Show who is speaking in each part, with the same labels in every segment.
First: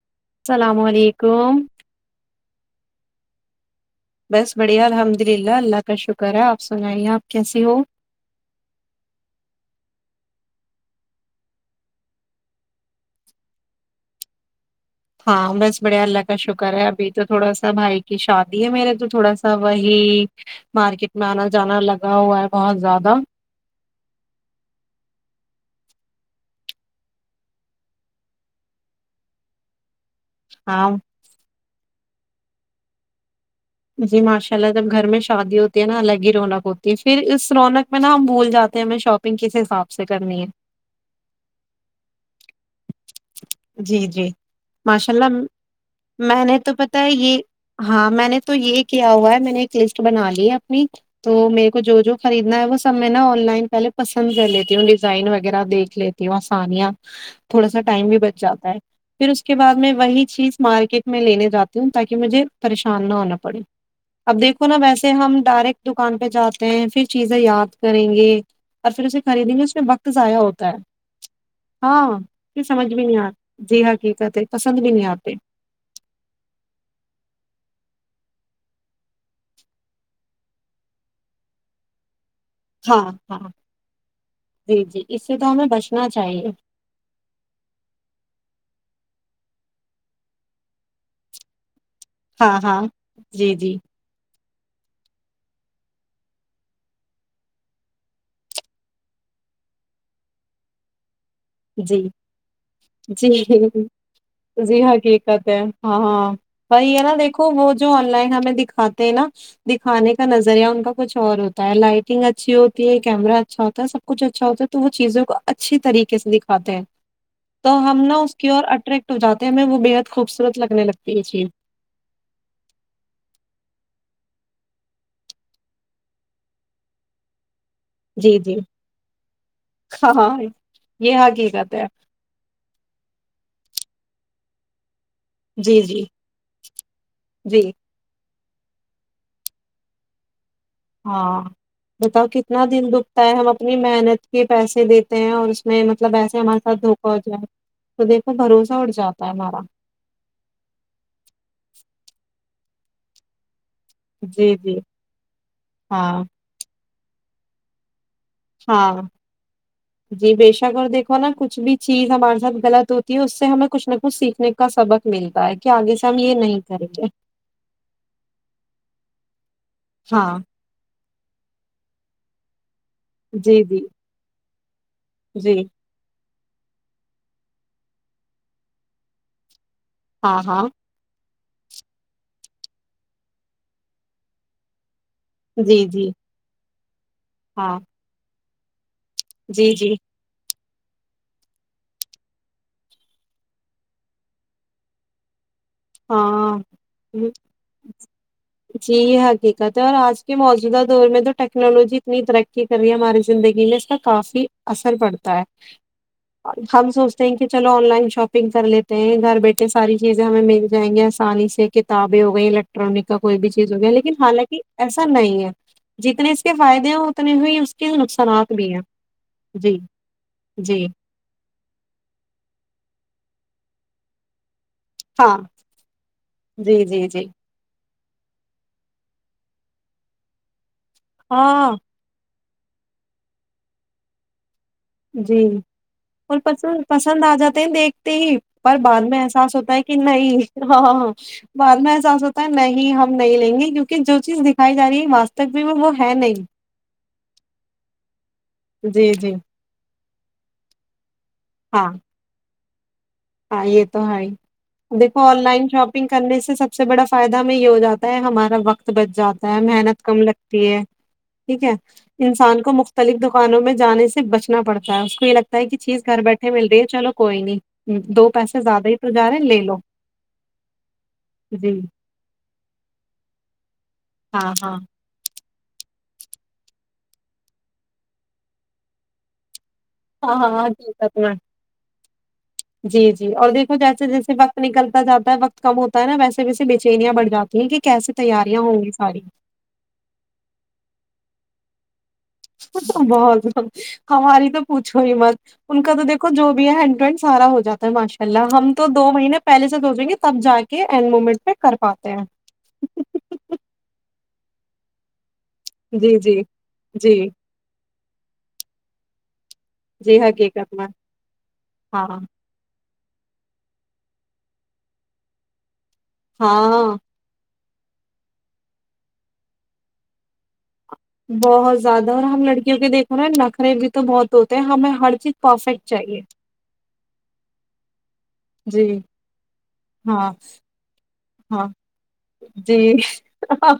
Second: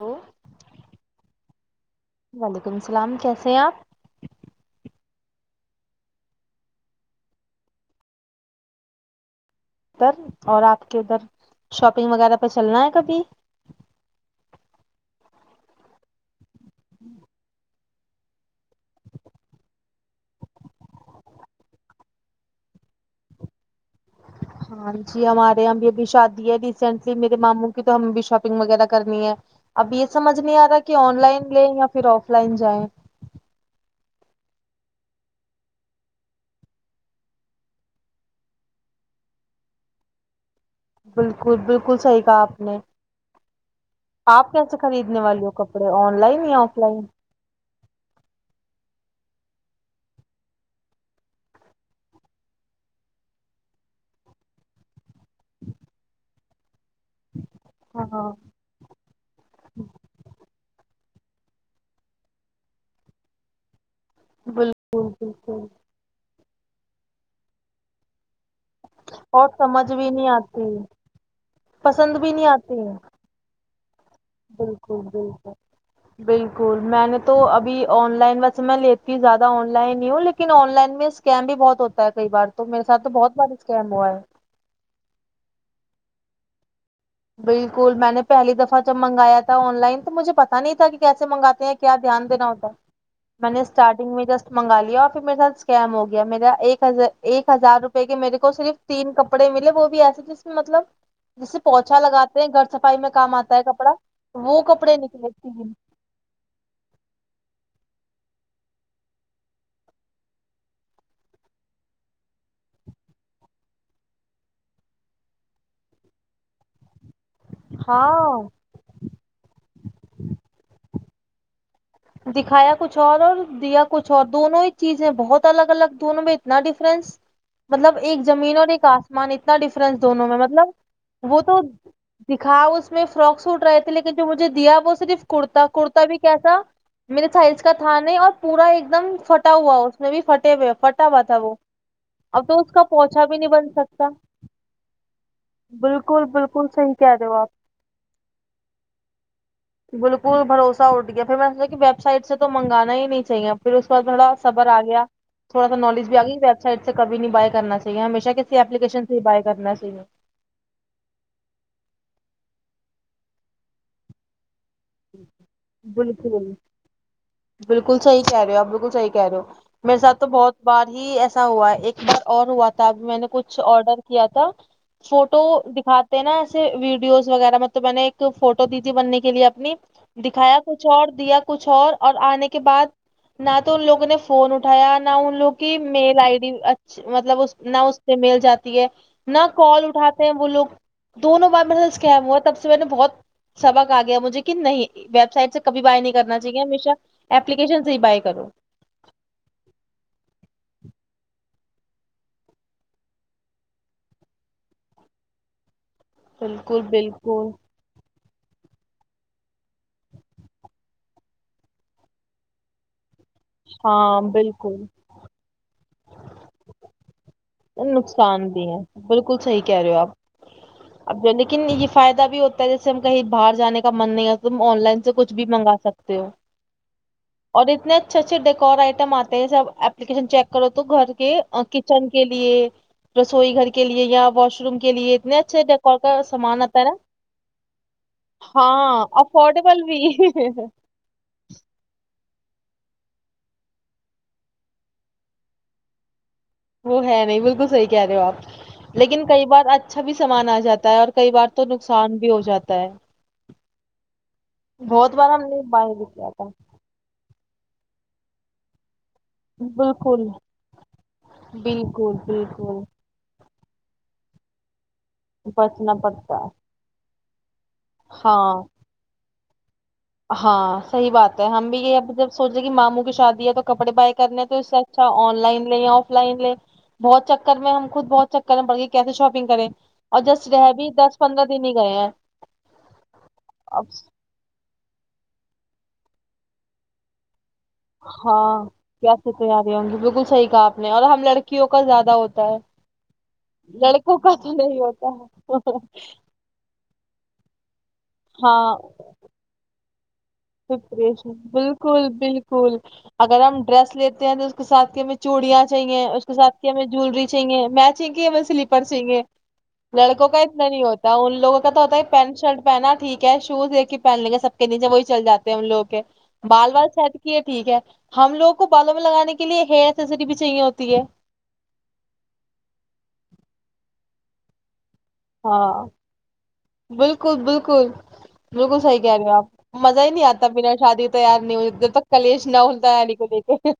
Speaker 1: Hello
Speaker 2: اسلام علیکم
Speaker 1: سیاپ
Speaker 2: بس بڑھیا الحمد للہ اللہ کا شکر ہے آپ سنائیے آپ کیسے ہو
Speaker 1: اور آپ کے ادھر شاپنگ وغیرہ پہ چلنا ہے کبھی
Speaker 2: ہاں بس بڑھیا اللہ کا شکر کرا ہے ابھی تو تھوڑا سا بھائی کہ شادی ہے میرے تو تھوڑا سا وہی مارکیٹ میں آنا جانا لگا ہوا ہے بہت زیادہ
Speaker 1: ہاں جی ہمارے یہاں بھی ابھی شادی ہے ریسینٹلی میرے ماموں کی تو ہمیں بھی شاپنگ وغیرہ کرنی ہے ابھی سمجھ نہیں ا رہا
Speaker 2: ہاں
Speaker 1: کہ آن لائن لے یا پھر آف لائن جائیں
Speaker 2: جی ماشاء اللہ جب گھر میں شادی ہوتی ہے نا الگ ہی رونق ہوتی ہے پھر اس رونق میں نا ہم بھول جاتے ہیں ہمیں شاپنگ کس حساب سے کرنی ہے
Speaker 1: بالکل بالکل صحیح کہا آپ نے
Speaker 2: جی جی
Speaker 1: آپ کیسے
Speaker 2: ماشاء
Speaker 1: خریدنے
Speaker 2: اللہ
Speaker 1: والی ہو کپڑے آن
Speaker 2: میں
Speaker 1: لائن
Speaker 2: نے
Speaker 1: یا
Speaker 2: تو
Speaker 1: آف لائن
Speaker 2: پتا ہے یہ ہاں میں نے تو یہ کیا ہوا ہے میں نے ایک لسٹ بنا لی ہے اپنی تو میرے کو جو جو خریدنا ہے وہ سب میں نا آن لائن پہلے پسند کر لیتی ہوں ڈزائن وغیرہ دیکھ لیتی ہوں کھانیا تھوڑا سا ٹائم بھی
Speaker 1: ہاں
Speaker 2: بچ جا ہے پھر اس کے بعد میں وہی چیز مارکیٹ میں لینے جاتی ہوں تاکہ مجھے پریشان نہ ہونا پڑے اب دیکھو نا
Speaker 1: بالکل
Speaker 2: ویسے ہم
Speaker 1: بالکل
Speaker 2: ڈائریکٹ دکان پہ جا تے ہیں پھر چیزیں یاد کریں گے اور پھر اسے
Speaker 1: اور
Speaker 2: خریدیں گے اس میں
Speaker 1: سمجھ
Speaker 2: وقت
Speaker 1: بھی نہیں
Speaker 2: ضائع ہوتا
Speaker 1: آتی
Speaker 2: ہے
Speaker 1: پسند
Speaker 2: ہاں
Speaker 1: بھی نہیں آتی
Speaker 2: سمج بھی نہیں جی ہاں جی
Speaker 1: بالکل بالکل بالکل میں نے تو ابھی آن لائن میں لیتی زیادہ آن لائن ہی ہوں لیکن آن لائن میں سکم بھی بہت ہوتا ہے کئی بار تو میرے ساتھ
Speaker 2: ہاں
Speaker 1: تو بہت
Speaker 2: ہاں
Speaker 1: بار اسکیم ہوا ہے
Speaker 2: جی جی اس سے تو ہمیں بچنا چاہیے
Speaker 1: بالکل میں نے پہلی دفعہ جب منگایا تھا آن لائن تو مجھے پتا نہیں تھا کہ کیسے منگاتے ہیں کیا دھیان دینا
Speaker 2: ہاں
Speaker 1: ہوتا ہے
Speaker 2: ہاں
Speaker 1: میں
Speaker 2: جی
Speaker 1: نے
Speaker 2: جی
Speaker 1: اسٹارٹنگ میں جسٹ منگا لیا اور پھر میرے ساتھ سکیم ہو گیا میرا ایک ہزار ایک ہزار روپے کے میرے کو صرف تین کپڑے ملے وہ بھی ایسے جس میں مطلب سے پوچھا
Speaker 2: جی
Speaker 1: لگاتے ہیں گھر صفائی میں
Speaker 2: جی
Speaker 1: کام آتا ہے کپڑا وہ
Speaker 2: جی
Speaker 1: کپڑے نکلے
Speaker 2: حقیقت ہے
Speaker 1: تین
Speaker 2: ہاں ہاں وہی ہے نا دیکھو وہ جو جو آن لائن ہمیں دکھاتے ہیں نا دکھانے کا نظریہ ان کا کچھ اور ہوتا ہے لائٹنگ اچھی ہوتی ہے کیمرا اچھا ہوتا ہے سب کچھ اچھا ہوتا ہے تو وہ چیزوں کو اچھی طریقے سے دکھ کھاتے ہیں تو ہم نا اس
Speaker 1: ہاں
Speaker 2: کی اور اٹریکٹ ہو جاتے ہیں ہمیں وہ بےحد خوبصورت لگنے لگ جی جی
Speaker 1: دکھایا کچھ اور اور دیا کچھ اور دونوں ہی چیزیں بہت الگ الگ دونوں میں اتنا ڈفرنس مطلب ایک
Speaker 2: جی
Speaker 1: زمین
Speaker 2: جی
Speaker 1: اور ایک آسمان اتنا ڈفرنس
Speaker 2: ہاں
Speaker 1: دونوں میں
Speaker 2: ہاں یہ
Speaker 1: مطلب وہ تو
Speaker 2: حقیقت ہے
Speaker 1: دکھا اس میں فراک سوٹ رہا لیکن جو مجھے دیا وہ صرف کرتا
Speaker 2: جی
Speaker 1: کرتا
Speaker 2: جی
Speaker 1: بھی کیسا میرے سائز
Speaker 2: جی
Speaker 1: کا تھا نہیں اور پورا ایک دم فھٹا ہوا اس میں بھی فٹ
Speaker 2: ہاں بتاؤ
Speaker 1: اب تو
Speaker 2: کتنا
Speaker 1: اس کا
Speaker 2: دل دکھتا
Speaker 1: پوچھا
Speaker 2: ہے
Speaker 1: بھی
Speaker 2: ہم
Speaker 1: نہیں بن
Speaker 2: اپنی
Speaker 1: سکتا
Speaker 2: محنت کے پیسے دیتے ہیں اور اس میں مطلب
Speaker 1: بالکل
Speaker 2: ایسے ہمارے
Speaker 1: بالکل
Speaker 2: ساتھ
Speaker 1: صحیح
Speaker 2: دھوکا
Speaker 1: کہہ
Speaker 2: ہو
Speaker 1: رہے آپ
Speaker 2: جائے تو دیکھو بھروسہ اٹ جاتا ہے ہمارا
Speaker 1: بالکل بھروسہ اٹھ گیا پھر میں نے سوچا کہ ویب سائٹ سے تو منگانا ہی نہیں چاہیے۔ پھر اس کے بعد تھوڑا
Speaker 2: جی
Speaker 1: صبر
Speaker 2: جی
Speaker 1: آگیا۔ تھوڑا سا نالج بھی
Speaker 2: ہاں
Speaker 1: آ گئی ویب سائٹ۔۔۔ سے کب نہیں بائے کرنا چاہیے۔ ہمیشہ۔۔۔ کسی
Speaker 2: ہاں۔
Speaker 1: ایپلیکیشن سے ہی بائی کرنا چاہیے
Speaker 2: جی بےشک اور دیکھو نا کچھ بھی چیز ہمارے ساتھ غلط۔۔ ہوتی ہے تو اس سے ہمیں کچھ نہ کچھ سیکھنے۔۔۔ کا سبق ملتا ہے کہ آگے سے ہم یہ
Speaker 1: بالکل۔
Speaker 2: نہیں کریں گے
Speaker 1: بالکل صحیح کہہ رہے ہو آپ ۔بالکل صحیح کہہ رہے ہو۔ میرے ساتھ تو
Speaker 2: ہاں
Speaker 1: بہت بار ہی ایسا۔۔۔ ہوا ہے ایک بار اور ہوا تھا۔۔۔ تب میں نے کچھ
Speaker 2: جی جی
Speaker 1: آڈر کیا تھا۔۔ فوٹو
Speaker 2: جی
Speaker 1: دکھاتے ہیں نا۔۔ ویڈیوز وغیرہ مطلب میں نے ایک فوٹو دی تھی بننے کے لیے اپنی۔
Speaker 2: ہاں
Speaker 1: دکھایا
Speaker 2: ہاں
Speaker 1: کچھ اور دیا ۔۔۔ کچھ اور اور آنے کے بعد نہ تو ان لوگوں نے فون اٹھایا ۔۔۔ نہ ان لوگ کی
Speaker 2: جی جی
Speaker 1: میل آئی ڈی ا۔۔۔ مطلب نہ
Speaker 2: ہاں
Speaker 1: اس پہ مل جاتی۔۔۔ ہے۔ [inaudible] نہ
Speaker 2: جی
Speaker 1: کال
Speaker 2: جی
Speaker 1: اٹھاتے ہیں وہ لوگ۔ دونوں بار میرے ساتھ اسکم ہوا۔ تب سے میں نے بہت سبق آ گیا مجھے۔۔۔ کہ نہیں ویب سائٹ سے۔۔ کبھی بائی نہیں کرنا
Speaker 2: ہاں
Speaker 1: چاہیے ہمیشہ اپلیکیشن سے ہی بائی کرو
Speaker 2: ۔جی حقیقت ہے اور آج کے موجودہ دور میں تو۔۔۔۔ ٹیکنالوجی اتنی ترقی کر رہی ہے ہماری زندگی میں اس کا کافی اثر پڑتا ہے۔
Speaker 1: بالکل
Speaker 2: ہم سوچتے ہیں کہ
Speaker 1: بالکل
Speaker 2: چلو آن لائن شاپنگ۔۔۔ شاپنگ کر لیتے ہیں گھر بیٹھے ساری چیزیں ہمیں مل۔۔ جائیں گی۔ آسانی سے کتابیں ہو گئی۔ الیکٹرانک۔۔۔۔ کا کوئی بھی چیز ہوگیا ۔لیکن
Speaker 1: ہاں
Speaker 2: حالانکہ
Speaker 1: بالکل
Speaker 2: ایسا نہیں ہے۔ جتنے اس کے فائدے ہیں اتنے ہی اس کے
Speaker 1: نقصان
Speaker 2: نقصانات
Speaker 1: بھی ہے۔
Speaker 2: ہیں
Speaker 1: بالکل صحیح
Speaker 2: جی
Speaker 1: کہہ رہے ہو آپ
Speaker 2: جی
Speaker 1: ۔اب جو لیکن یہ فائدہ بھی ہوتا ہے۔۔۔ جیسے ہم کہیں باہر جانے کا من نہیں ہے۔ تم آن لائن سے کچھ
Speaker 2: ہاں
Speaker 1: بھی منگوا سکتے ہو
Speaker 2: جی جی جی
Speaker 1: اور اتنے۔۔۔ اچھے اچھے ڈیکور آئٹم آتے ہیں جب اپپلیکین چیک۔۔۔ کرو۔۔۔ تو گھر کے،
Speaker 2: ہاں
Speaker 1: کچن کے۔۔۔ لیے، رسوئی گھر کے لیے یا واش روم۔۔۔ کے لیے اتنے
Speaker 2: جی
Speaker 1: اچھے ڈیکور کا
Speaker 2: اور
Speaker 1: سامان
Speaker 2: پس
Speaker 1: آتا ہے نا
Speaker 2: پسند آ جاتے ہیں دیکھتے ہی پر بعد
Speaker 1: ہاں
Speaker 2: میں احساس ہوتا
Speaker 1: افورڈیبل
Speaker 2: ہے کہ
Speaker 1: بھی
Speaker 2: نہیں ہاں بعد میں احساس ہوتا نہیں ہم نہیں لیں گے کیونکہ جو چیز دکھائی جا رہی ہے واستوی میں وہ ہے نہیں
Speaker 1: وہ ہے نہیں بالکل صحیح کہہ رہے ہو آپ
Speaker 2: جی
Speaker 1: لیکن
Speaker 2: جی
Speaker 1: کئی بار اچ اچھا بھی سامان آ جاتا ہے اور کئی بار تو
Speaker 2: ہاں
Speaker 1: نقصان بھی ہو جاتا ہے
Speaker 2: ہاں یہ تو ہے ہی
Speaker 1: بہت
Speaker 2: دیکھو
Speaker 1: بار ہم
Speaker 2: آن
Speaker 1: نے
Speaker 2: لائن
Speaker 1: باہر بھی
Speaker 2: شاپنگ
Speaker 1: کیا
Speaker 2: کرنے
Speaker 1: تھا
Speaker 2: سے سب سے بڑا فائدہ ہمیں یہ ہو جاتا ہے ہمارا وقت بچ جاتا ہے محنت کم
Speaker 1: بالکل
Speaker 2: لگتی ہے ٹھیک ہے
Speaker 1: بالکل
Speaker 2: انسان کو
Speaker 1: بالکل
Speaker 2: مختلف دکانوں میں جانے سے بچنا پڑتا ہے اس کو یہ لگتا ہے کہ
Speaker 1: بچنا
Speaker 2: چیز گھر
Speaker 1: پڑتا
Speaker 2: بیٹھے مل رہی ہے چلو کوئی نہیں دو پیسے
Speaker 1: ہاں
Speaker 2: زیادہ ہی تو جارہے لے لو
Speaker 1: ہاں صحیح بات ہے ہم بھی
Speaker 2: جی
Speaker 1: یہ اب جب سوچے کہ ماموں کی شادی ہے کپڑے بائی کرنے ہیں
Speaker 2: ہاں
Speaker 1: تو اس
Speaker 2: ہاں
Speaker 1: سے اچھا online line offline لے بہت چکر میں ہم خود بہت چکر میں پڑھ گئے کیسے شاپنگ کریں اور
Speaker 2: ہاں
Speaker 1: جسٹ
Speaker 2: ہاں ہاں
Speaker 1: رہ بھی
Speaker 2: جت
Speaker 1: دس
Speaker 2: میں
Speaker 1: پندرہ دن ہی گئے ہیں
Speaker 2: جی جی اور دیکھو
Speaker 1: اب
Speaker 2: جیسے جیسے وقت نکلتا جاتا ہے وقت کم ہوتا نا ویسے ویے بےچینیاںڑھ جاتی ہیں کہ کیسے
Speaker 1: ہاں
Speaker 2: تیاریاں ہوں گی ساری
Speaker 1: کیسی تیاری ہوں گی بالکل صحیح کہا آپ نے اور ہم لڑکیوں کو زیادہ ہو
Speaker 2: بہت بہت ہماری تو
Speaker 1: نہیں
Speaker 2: پوچھو
Speaker 1: ہوتا
Speaker 2: ہی مت
Speaker 1: ہے
Speaker 2: ان کا تو دیکھو جو بھی ہے سارا ہو جاتا ہے ماشاءاللہ اللہ ہم تو دو مہینے پہلے تو ہو جیں گے تب جا کے
Speaker 1: شکریہ
Speaker 2: اینڈ مومنٹ
Speaker 1: شکریہ
Speaker 2: پہ کر
Speaker 1: بالکل
Speaker 2: پاتے ہیں
Speaker 1: بالکل اگر ہم ڈریس لی ہیں اس کے ساتھ کے میں چوڑیاں چاہیے
Speaker 2: جی
Speaker 1: اس کے
Speaker 2: جی
Speaker 1: ساتھ کیا ہمیں
Speaker 2: جی
Speaker 1: جویلری چاہیے میں کے سلیپر چاہیں گے
Speaker 2: جی
Speaker 1: لڑکوں کا اتنا
Speaker 2: حقیقت
Speaker 1: نہیں
Speaker 2: میں
Speaker 1: ہوتا ان لوگوں کا تو ہوتا ہے
Speaker 2: ہاں
Speaker 1: پینٹ شرٹ پہنا ٹھیک ہے شوز ایک پہنیں گے سب کے نیے وہی چل جاتے ہیں ہم لوگ کے بال وال
Speaker 2: ہاں
Speaker 1: سیٹ کی ہے ٹھیک ہے ہم لوگوں کو بالوں میں لگانے کے لیے ہیئر ایسری بھی چاہیے ہوتی ہے
Speaker 2: بہت زیادہ اور ہم لڑکیوں کے دیکھو نا نخرے تو بہت ہوتے ہیں ہمیں ہر چیز پرفیکٹ
Speaker 1: ہاں
Speaker 2: چاہیے
Speaker 1: بالکل بالکل بالکل
Speaker 2: جی
Speaker 1: صحی کہہ رہے آپ مزا ہی نہیں
Speaker 2: ہاں
Speaker 1: آتا بنا شادی تو یار نہیں
Speaker 2: ہاں
Speaker 1: ہو جب تک کلیش نہ
Speaker 2: جی
Speaker 1: ہوتا ہے علی کو لے کے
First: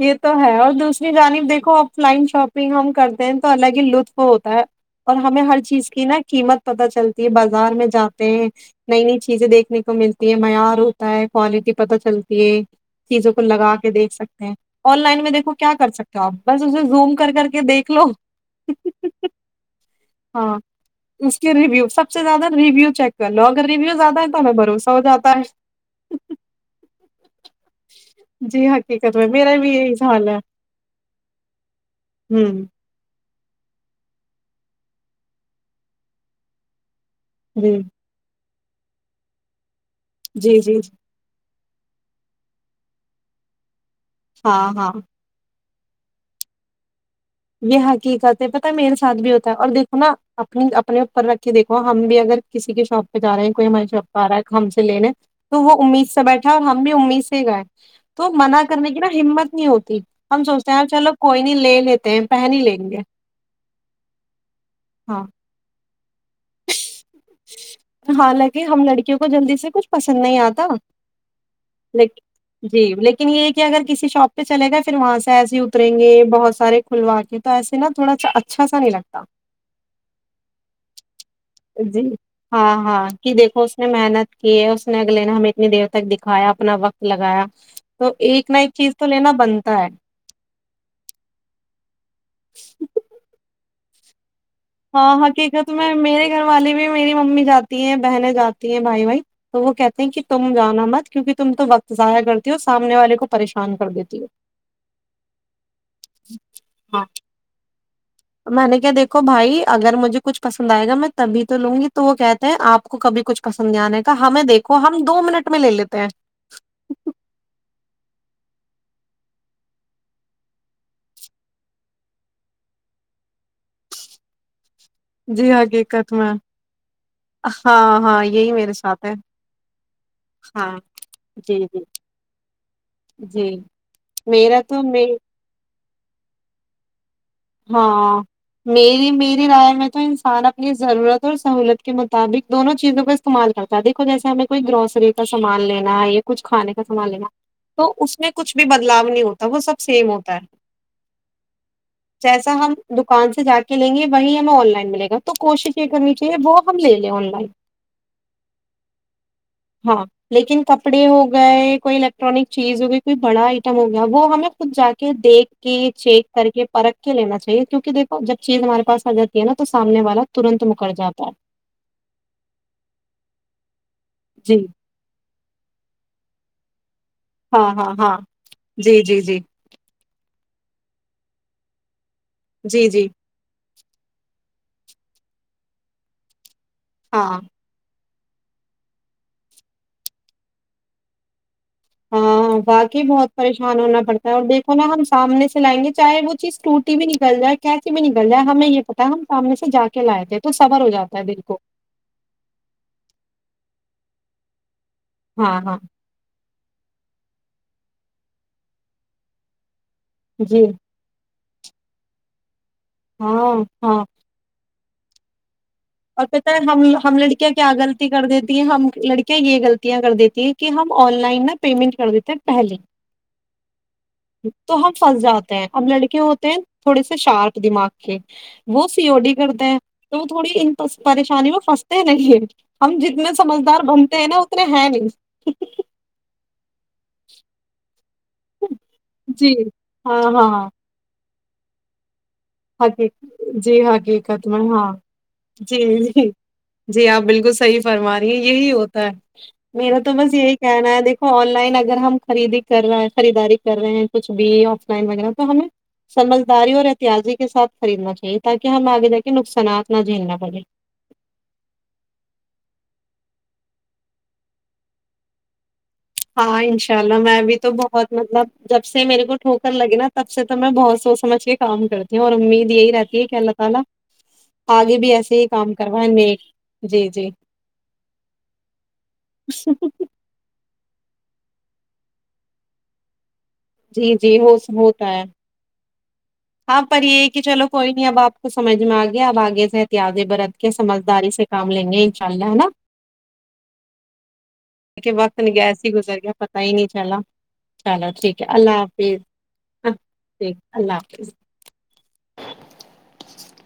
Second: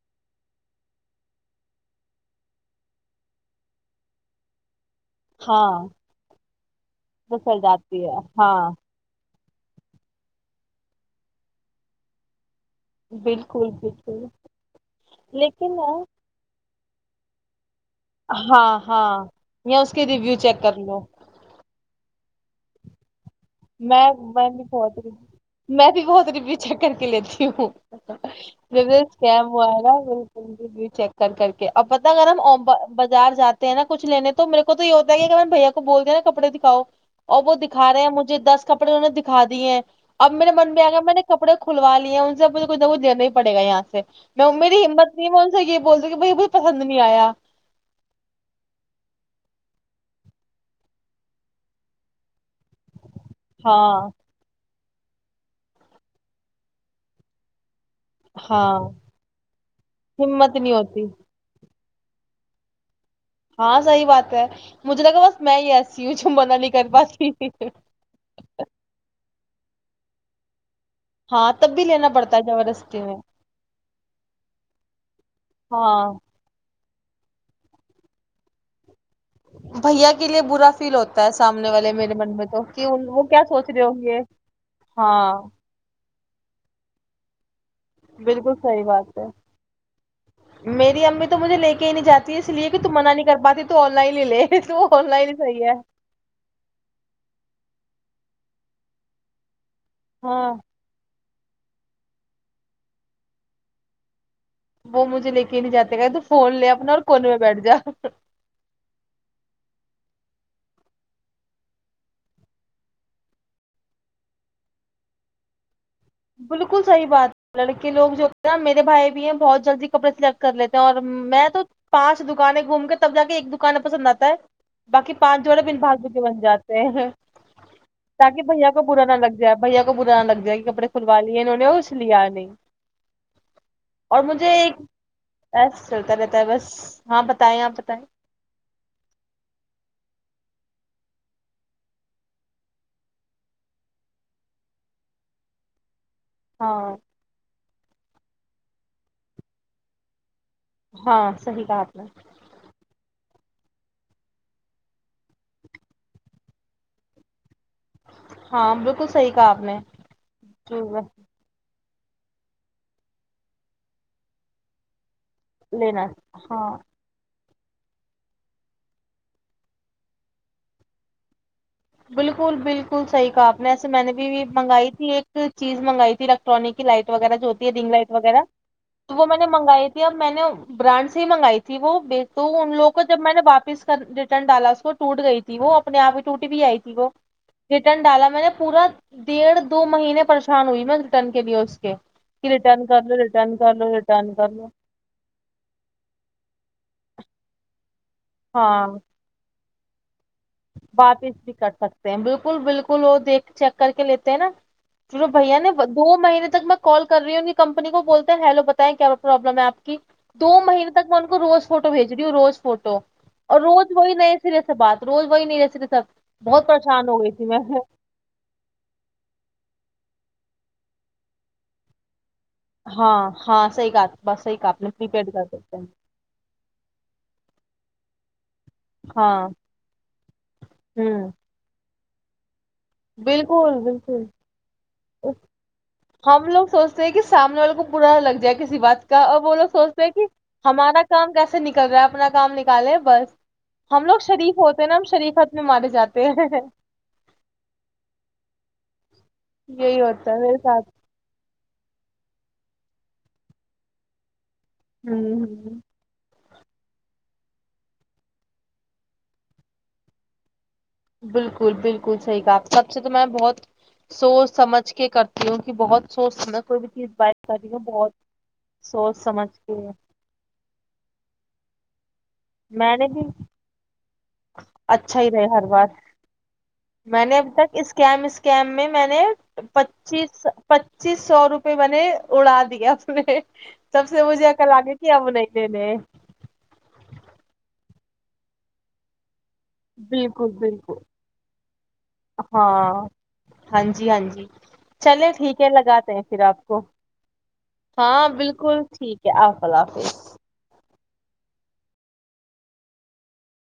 Speaker 2: یہ تو ہے اور دوسری جانب دیک آف لائن شاپنگ ہم کرتے ہیں تو الگ ہی لطف ہوتا ہے اور ہمیں ہر
Speaker 1: ہاں
Speaker 2: چیز کی نا قیمت پتہ چلتی ہے
Speaker 1: بسل
Speaker 2: بازار میں
Speaker 1: جاتی ہے
Speaker 2: جاتے ہیں
Speaker 1: ہاں
Speaker 2: نئی نئی چیز چیزیں دیکنے کو ملتی ہیں معیار ہو تا ہے کوالٹی پتہ چلتی ہے چیزوں کو
Speaker 1: بالکل
Speaker 2: لگا کے دیکھ
Speaker 1: بالکل
Speaker 2: سکتے ہیں آن لائن میں دیکھو کیا
Speaker 1: لیکن
Speaker 2: کر
Speaker 1: نا
Speaker 2: سکتے ہو آپ بس اسے زوم کر کر کے دیکھ لو
Speaker 1: ہاں ہاں یا اس کے ریویو
Speaker 2: ہاں
Speaker 1: چیک کر لو
Speaker 2: اس کے ریویو سب زیادہ ریویو چیک کر لو اگر ریویوز
Speaker 1: میں
Speaker 2: آتا ہے تو
Speaker 1: میں
Speaker 2: ہمیں
Speaker 1: بھی
Speaker 2: بھروسہ ہو
Speaker 1: بہت
Speaker 2: جاتا ہے
Speaker 1: میں بہت رپی چیک کر کے لیتی ہوں
Speaker 2: جی
Speaker 1: جیے
Speaker 2: حقیقت میں
Speaker 1: اسکیم
Speaker 2: میرا بھی
Speaker 1: وغیرا
Speaker 2: یہی حال ہے
Speaker 1: بالکل ری چیک کر کر کے اب پت اگر
Speaker 2: ہوں
Speaker 1: بازار جاتے تے ہیں نا کچ لینے تو میرے کو تو یہ ہوتا ہے کہ بھیا کو بولتے ہیںا کپڑے دکھاؤ اور وہ
Speaker 2: جی
Speaker 1: دکھاے ہیں مجھے دس کپڑے انہوں نے دکھا دی ہیں اب میرے
Speaker 2: جی
Speaker 1: من
Speaker 2: جی
Speaker 1: میں آ
Speaker 2: جی
Speaker 1: گیا میں نے کپڑے کو کھلوا لی ہے ان سے کچھھ دینا پڑے گا یہاں سے
Speaker 2: ہاں
Speaker 1: نومی
Speaker 2: ہاں
Speaker 1: ہمت نہیں سی یہ بولتے کہ بائی کو پسند نہیں آیا
Speaker 2: یہ حقیقت ہے پتا میرے ساتھ بھی ہوتا ہے اور دیکھو نا اپنی اپنے اوپر رکھ کے دیکھو ہم بھی اگر کسی کے شوپ رہے کوئی ہمیں
Speaker 1: ہاں
Speaker 2: چھپا ہے لینے تو وہ امید سے بیٹھا اور ہم بھی امید سے ہی گئے تو منع
Speaker 1: ہاں
Speaker 2: کرنے کی نا ہمت نہیں ہوتی ہم
Speaker 1: ہمت نہیں
Speaker 2: سوچتے ہیں
Speaker 1: ہوتی
Speaker 2: چلو کوئی نہیں لے لیتے [inaudible] پہن ہی لیں گے
Speaker 1: ہاں صحی بات ہے مجھے
Speaker 2: ہاں
Speaker 1: لگا بس میں ہی ایسا سیو چ منا نہیں کر پ
Speaker 2: حالانکہ ہم لڑکیوں کو جلدی سے کچھ پسند نہیں آتا
Speaker 1: ہاں تب بھی لینا پڑتا ہے
Speaker 2: جی
Speaker 1: زبردستی میں
Speaker 2: لیکن یہ کہ اگر کسی شاپ پہ چلے گا پھر وہاں سے ایسے ہی اتریں
Speaker 1: ہاں
Speaker 2: گے بہت سارے کھلوا کے تو ایسے نا تھواا اچھا سا نہیں لگتا
Speaker 1: بھیا کے لیے برا فیل ہوتا ہے سامنے والے
Speaker 2: جی
Speaker 1: میرے من میں تو
Speaker 2: ہاں ہاں
Speaker 1: وہ
Speaker 2: کہ
Speaker 1: کیا
Speaker 2: دیکھو
Speaker 1: سوچ
Speaker 2: اس
Speaker 1: رہے
Speaker 2: نے
Speaker 1: ہوں گے
Speaker 2: محنت کی ہے اس نے اگلے نے
Speaker 1: ہاں
Speaker 2: ہمیں اتنی دیر تک د کایا اپنا وقت لگایا تو ایک
Speaker 1: بالکل
Speaker 2: نہ ایک
Speaker 1: صحیح
Speaker 2: چیز تو
Speaker 1: بات ہے
Speaker 2: لینا بنتا ہے
Speaker 1: میری امی تو مجھے لے کے ہی نہیں جاتی اس لیے کہ تم منع نہیں کر پاتی تو آن لائن لے تو آن
Speaker 2: ہاں
Speaker 1: لائن ہی صحیح
Speaker 2: حقیقت
Speaker 1: ہے
Speaker 2: میں میرے گھر والے بھی میری ممی جاتی ہیں بہنے جاتی ہیں بھائی بھائی تو وہ کہتے ہیں کہ تم
Speaker 1: ہاں
Speaker 2: جانا مت کیونکہ تم تو وقت ضائع کرتی ہو اور سامنے والے کو پریشان کر دیتی ہو
Speaker 1: وہ مجھے لے کے نہیں جاتے گے تو فون لے اپنا اور
Speaker 2: ہاں
Speaker 1: کونے میں بیٹھ جا
Speaker 2: میں نے کیا دیکھو بھائی اگر مجھے کچھ پسند آئے گا میں تبھی تو لوں گی تو وہ کہتے ہیں آپ کو کبھی کچھ پسند نہیں آنے کا ہمیں دیکھو ہم دو منٹ میں لے لیتے ہیں
Speaker 1: بالکل صحیح بات ہے لڑکے لوگ جو نا میرے بھائی بھی ہیں بہت جلدی کپڑے سلیکٹ کر لیتے ہیں اور میں تو پانچ دکانیں گھوم کے تب جا کے ایک دکانیں پسند آتا ہے باقی پانچ
Speaker 2: جی
Speaker 1: جوڑے ب بھاس
Speaker 2: حقیقت
Speaker 1: بے
Speaker 2: میں
Speaker 1: بن جاتے ہیں
Speaker 2: ہاں ہاں
Speaker 1: تاکہ
Speaker 2: یہی
Speaker 1: بھیا
Speaker 2: میرے
Speaker 1: کو برا
Speaker 2: ساتھ ہے
Speaker 1: نہا لگ جائے بھیا کو برا نا لگ جائے کہ
Speaker 2: ہاں
Speaker 1: کپڑے لی انہوں
Speaker 2: جی
Speaker 1: نے
Speaker 2: جی
Speaker 1: اس لیا نہیں
Speaker 2: جی
Speaker 1: اور مجھے
Speaker 2: میرا
Speaker 1: ایک
Speaker 2: تو میں
Speaker 1: [inaudible] بس چلتا رہتا ہے بس ہاں بتائیں آپ بتائیں
Speaker 2: ہاں میری میری رائے میں تو انسان اپ یہ ضرورت اور سہولت کے مطابق دونوں چیزوں کا استعمال کرتا ہے دیکھو جیسے ہمیں کوئی گروسری کا سامان لینا ہے کچھ کھانے
Speaker 1: ہاں
Speaker 2: کا سامان لینا تو اس میں کچھ بھی بدلاؤ نہیں ہوتا وہ سب سیم ہوتا ہے
Speaker 1: ہاں صحی بات ہے
Speaker 2: جیسا ہم دکان سے جا کے لیں گے وہیں ہمیں آن لائن ملے گا تو کوشش یہ کرنی چاہیے وہ ہم لے لیں آن لائن
Speaker 1: ہاں بالکل صحیح کہا آپ نے
Speaker 2: ہاں لیکن کپڑے ہو گئے کوئی الیکٹرانک چیز ہوگئی کوئی بڑا آئٹم ہو گیا وہ ہمیں خود جا کے دیکھ کے
Speaker 1: لینا
Speaker 2: چیک
Speaker 1: ہاں
Speaker 2: کر کے لینا چاہیے کیونکہ دیکھو جب چیز ہمارے پاس آ جاتی ہے نا تو سامنے والا ترنت مکر جاتا ہے
Speaker 1: بالکل بالکل صحیح کہا آپ نے ایسا میں نے بھی
Speaker 2: جی
Speaker 1: منگائی تھی ایک چیز منگائی تھی الیکٹرانک کی لائٹ وغیرہ جو ہوتی ہے
Speaker 2: ہاں
Speaker 1: رنگ
Speaker 2: ہاں
Speaker 1: لائٹ
Speaker 2: ہاں
Speaker 1: وغیرہ
Speaker 2: جی
Speaker 1: تو
Speaker 2: جی
Speaker 1: وہ میں
Speaker 2: جی
Speaker 1: نے منگائی تھی اب میں نے برانڈ سے ہی منگائی تھی وہ تو ان
Speaker 2: جی
Speaker 1: لگوں کو
Speaker 2: جی
Speaker 1: جب میں نے واپس ریٹرن ڈالا اس وہ ٹوٹ گئی تھی وہ اپنے آ ہی ٹوٹ [inaudible] [inaudible] میں
Speaker 2: ہاں
Speaker 1: نے پورا ڈیڑھ دو مہینے پریشان ہوئی میں رٹن کے لیے کے کہ
Speaker 2: ہاں
Speaker 1: ریٹرن کر
Speaker 2: واقعی
Speaker 1: لو
Speaker 2: بہت
Speaker 1: ریٹرن کر
Speaker 2: پریشان
Speaker 1: لو
Speaker 2: ہونا پڑتا
Speaker 1: ریٹرن
Speaker 2: ہے اور
Speaker 1: کر لو
Speaker 2: دیکھو نا ہم سامنے سے لائیں گے چاہے وہ چیز ٹوٹتی بھی نہیں [inaudible] ہمیں یہ
Speaker 1: ہاں
Speaker 2: پتہ ہم سامنے سے جا [inaudible] جاتا ہے
Speaker 1: واپس
Speaker 2: دل
Speaker 1: بھی
Speaker 2: کو
Speaker 1: کر سکتے ہیں بالکل بالکل وہ دیکھ چیک کر کے لیتے ہیں نا بھیا
Speaker 2: ہاں
Speaker 1: نے
Speaker 2: ہاں
Speaker 1: دو مہینے تک میں کال کر رہی ہوں کمپنی کو بولتے ہیں ہیلو بتائیں کیا پرابلم ہے اپ کی دو
Speaker 2: جی
Speaker 1: مہین تک [inaudible] تو
Speaker 2: ہاں
Speaker 1: عروج
Speaker 2: ہاں
Speaker 1: وہی ن صرف بات تو کوئی نہیں
Speaker 2: اور کہتا ہے ہم لڑکیاں کے کیا غلطی کر دیتی ہیں ہم لڑکیاں یہ غلطیاں کر دی اے کے ہم ان لائن میں پیمنٹ کر دیتے
Speaker 1: ہاں ہاں صحیح کہا بس صحیح کہا
Speaker 2: تو
Speaker 1: آپ نے
Speaker 2: ہم
Speaker 1: پری
Speaker 2: پھنس
Speaker 1: پیڈ کر
Speaker 2: جاتے ہیں
Speaker 1: دیتے
Speaker 2: ہم لڑکے ہوتے ہیں تھوڑے سے شارک دماغ کے وہ سی او ڈی
Speaker 1: ہاں
Speaker 2: کرتے ہیں تو تھوڑی
Speaker 1: ہوں
Speaker 2: پریشانی میں رہیں ہم جتنا
Speaker 1: بالکل
Speaker 2: سمجھدار بنتے
Speaker 1: بالکل
Speaker 2: ہیں نا اتنے نہیں
Speaker 1: ہم لوگ سوچتے ہیں کہ سامنے والے کو برا لگ جائے کسی وقت کا اور
Speaker 2: جی
Speaker 1: بولو سوچتا ہے
Speaker 2: ہاں
Speaker 1: کہ
Speaker 2: ہاں
Speaker 1: ہمارا کام کیسے سے نکل رہا ہے اپنا کام نکالے بس
Speaker 2: جی
Speaker 1: ہم لوگ
Speaker 2: حقیقت
Speaker 1: شریف ہوتے
Speaker 2: ہاں
Speaker 1: ہیں نا ہم شریفت میں
Speaker 2: جی
Speaker 1: مارے جاتے ہیں
Speaker 2: جی اپ بالکل صحیح فرما رہی ہیں یہی ہوتا ہے میرا
Speaker 1: یہی
Speaker 2: تو
Speaker 1: ہوتا
Speaker 2: بس
Speaker 1: ہے
Speaker 2: یہی
Speaker 1: میرے ساتھ
Speaker 2: کہنا ہے دیکھو لائن اگر ہم خریدی کر رہے ہیں خریداری کر رہے ہیں کچھ ایڈ یہ اف لائن
Speaker 1: ہوں
Speaker 2: وغیرہ تو ہمیں
Speaker 1: ہوں
Speaker 2: سمجھ جا رہی ہوں اور احتیازی کے ساتھ خریدنا چاہیے تاکہ ہم اگے دیکھیں نقصانات نہ جھیلنا پڑے
Speaker 1: [unintelligible] سوچ
Speaker 2: ہاں
Speaker 1: سمجھ کوئی بھی
Speaker 2: انشاء
Speaker 1: چیز
Speaker 2: اللہ میں
Speaker 1: بائی
Speaker 2: بھی
Speaker 1: کر
Speaker 2: تو
Speaker 1: رہی ہوں
Speaker 2: بہت مطلب جب سے
Speaker 1: سوچ
Speaker 2: میرے کو
Speaker 1: سمجھ
Speaker 2: ٹھوکر
Speaker 1: کے
Speaker 2: لگے نا تب سے تو میں بہت سوچ سمجھ کے کام کرتی اور امید یہی
Speaker 1: میں نے
Speaker 2: رہتی
Speaker 1: بھی
Speaker 2: ہے کہ اللہ تعالی آگے بھی
Speaker 1: اچھا ہی
Speaker 2: ایسے
Speaker 1: رہے ہر
Speaker 2: کام
Speaker 1: بات
Speaker 2: کروائے نیک جی
Speaker 1: میں
Speaker 2: جی
Speaker 1: نے اب تک اسکیم اسکیم میں میں نے پچیس چیس سو روپے میں نے اڑا دیا اس مے تب
Speaker 2: جی
Speaker 1: سے
Speaker 2: جی
Speaker 1: مجھے
Speaker 2: ہو
Speaker 1: عقل آ گئی کی
Speaker 2: ہوتا ہے
Speaker 1: اب نہیں دینے
Speaker 2: ہاں پر یہ ہے کہ چلو کوئی نہیں اب آپ کو سمجھ میں آگے اب آگے احتیات
Speaker 1: بالکل
Speaker 2: برت کے
Speaker 1: بالکل
Speaker 2: سمجھداری سے کام لیں گے انشاء اللہ ہے نا
Speaker 1: ہاں ہاں جی ہاں جی
Speaker 2: دیکھے
Speaker 1: چلے
Speaker 2: وقت
Speaker 1: ٹھیک ہے
Speaker 2: کیسے
Speaker 1: لگاتے
Speaker 2: گزر
Speaker 1: ہیں
Speaker 2: گیا
Speaker 1: پھر
Speaker 2: پتا
Speaker 1: آپ
Speaker 2: ہی
Speaker 1: کو
Speaker 2: نہیں چلا چلو
Speaker 1: ہاں
Speaker 2: ٹھیک ہے اللہ
Speaker 1: بالکل ٹھیک ہے آپ اللہ
Speaker 2: حافظ
Speaker 1: حافظ
Speaker 2: ٹھیک اللہ حافظ [inaudible] [inaudible]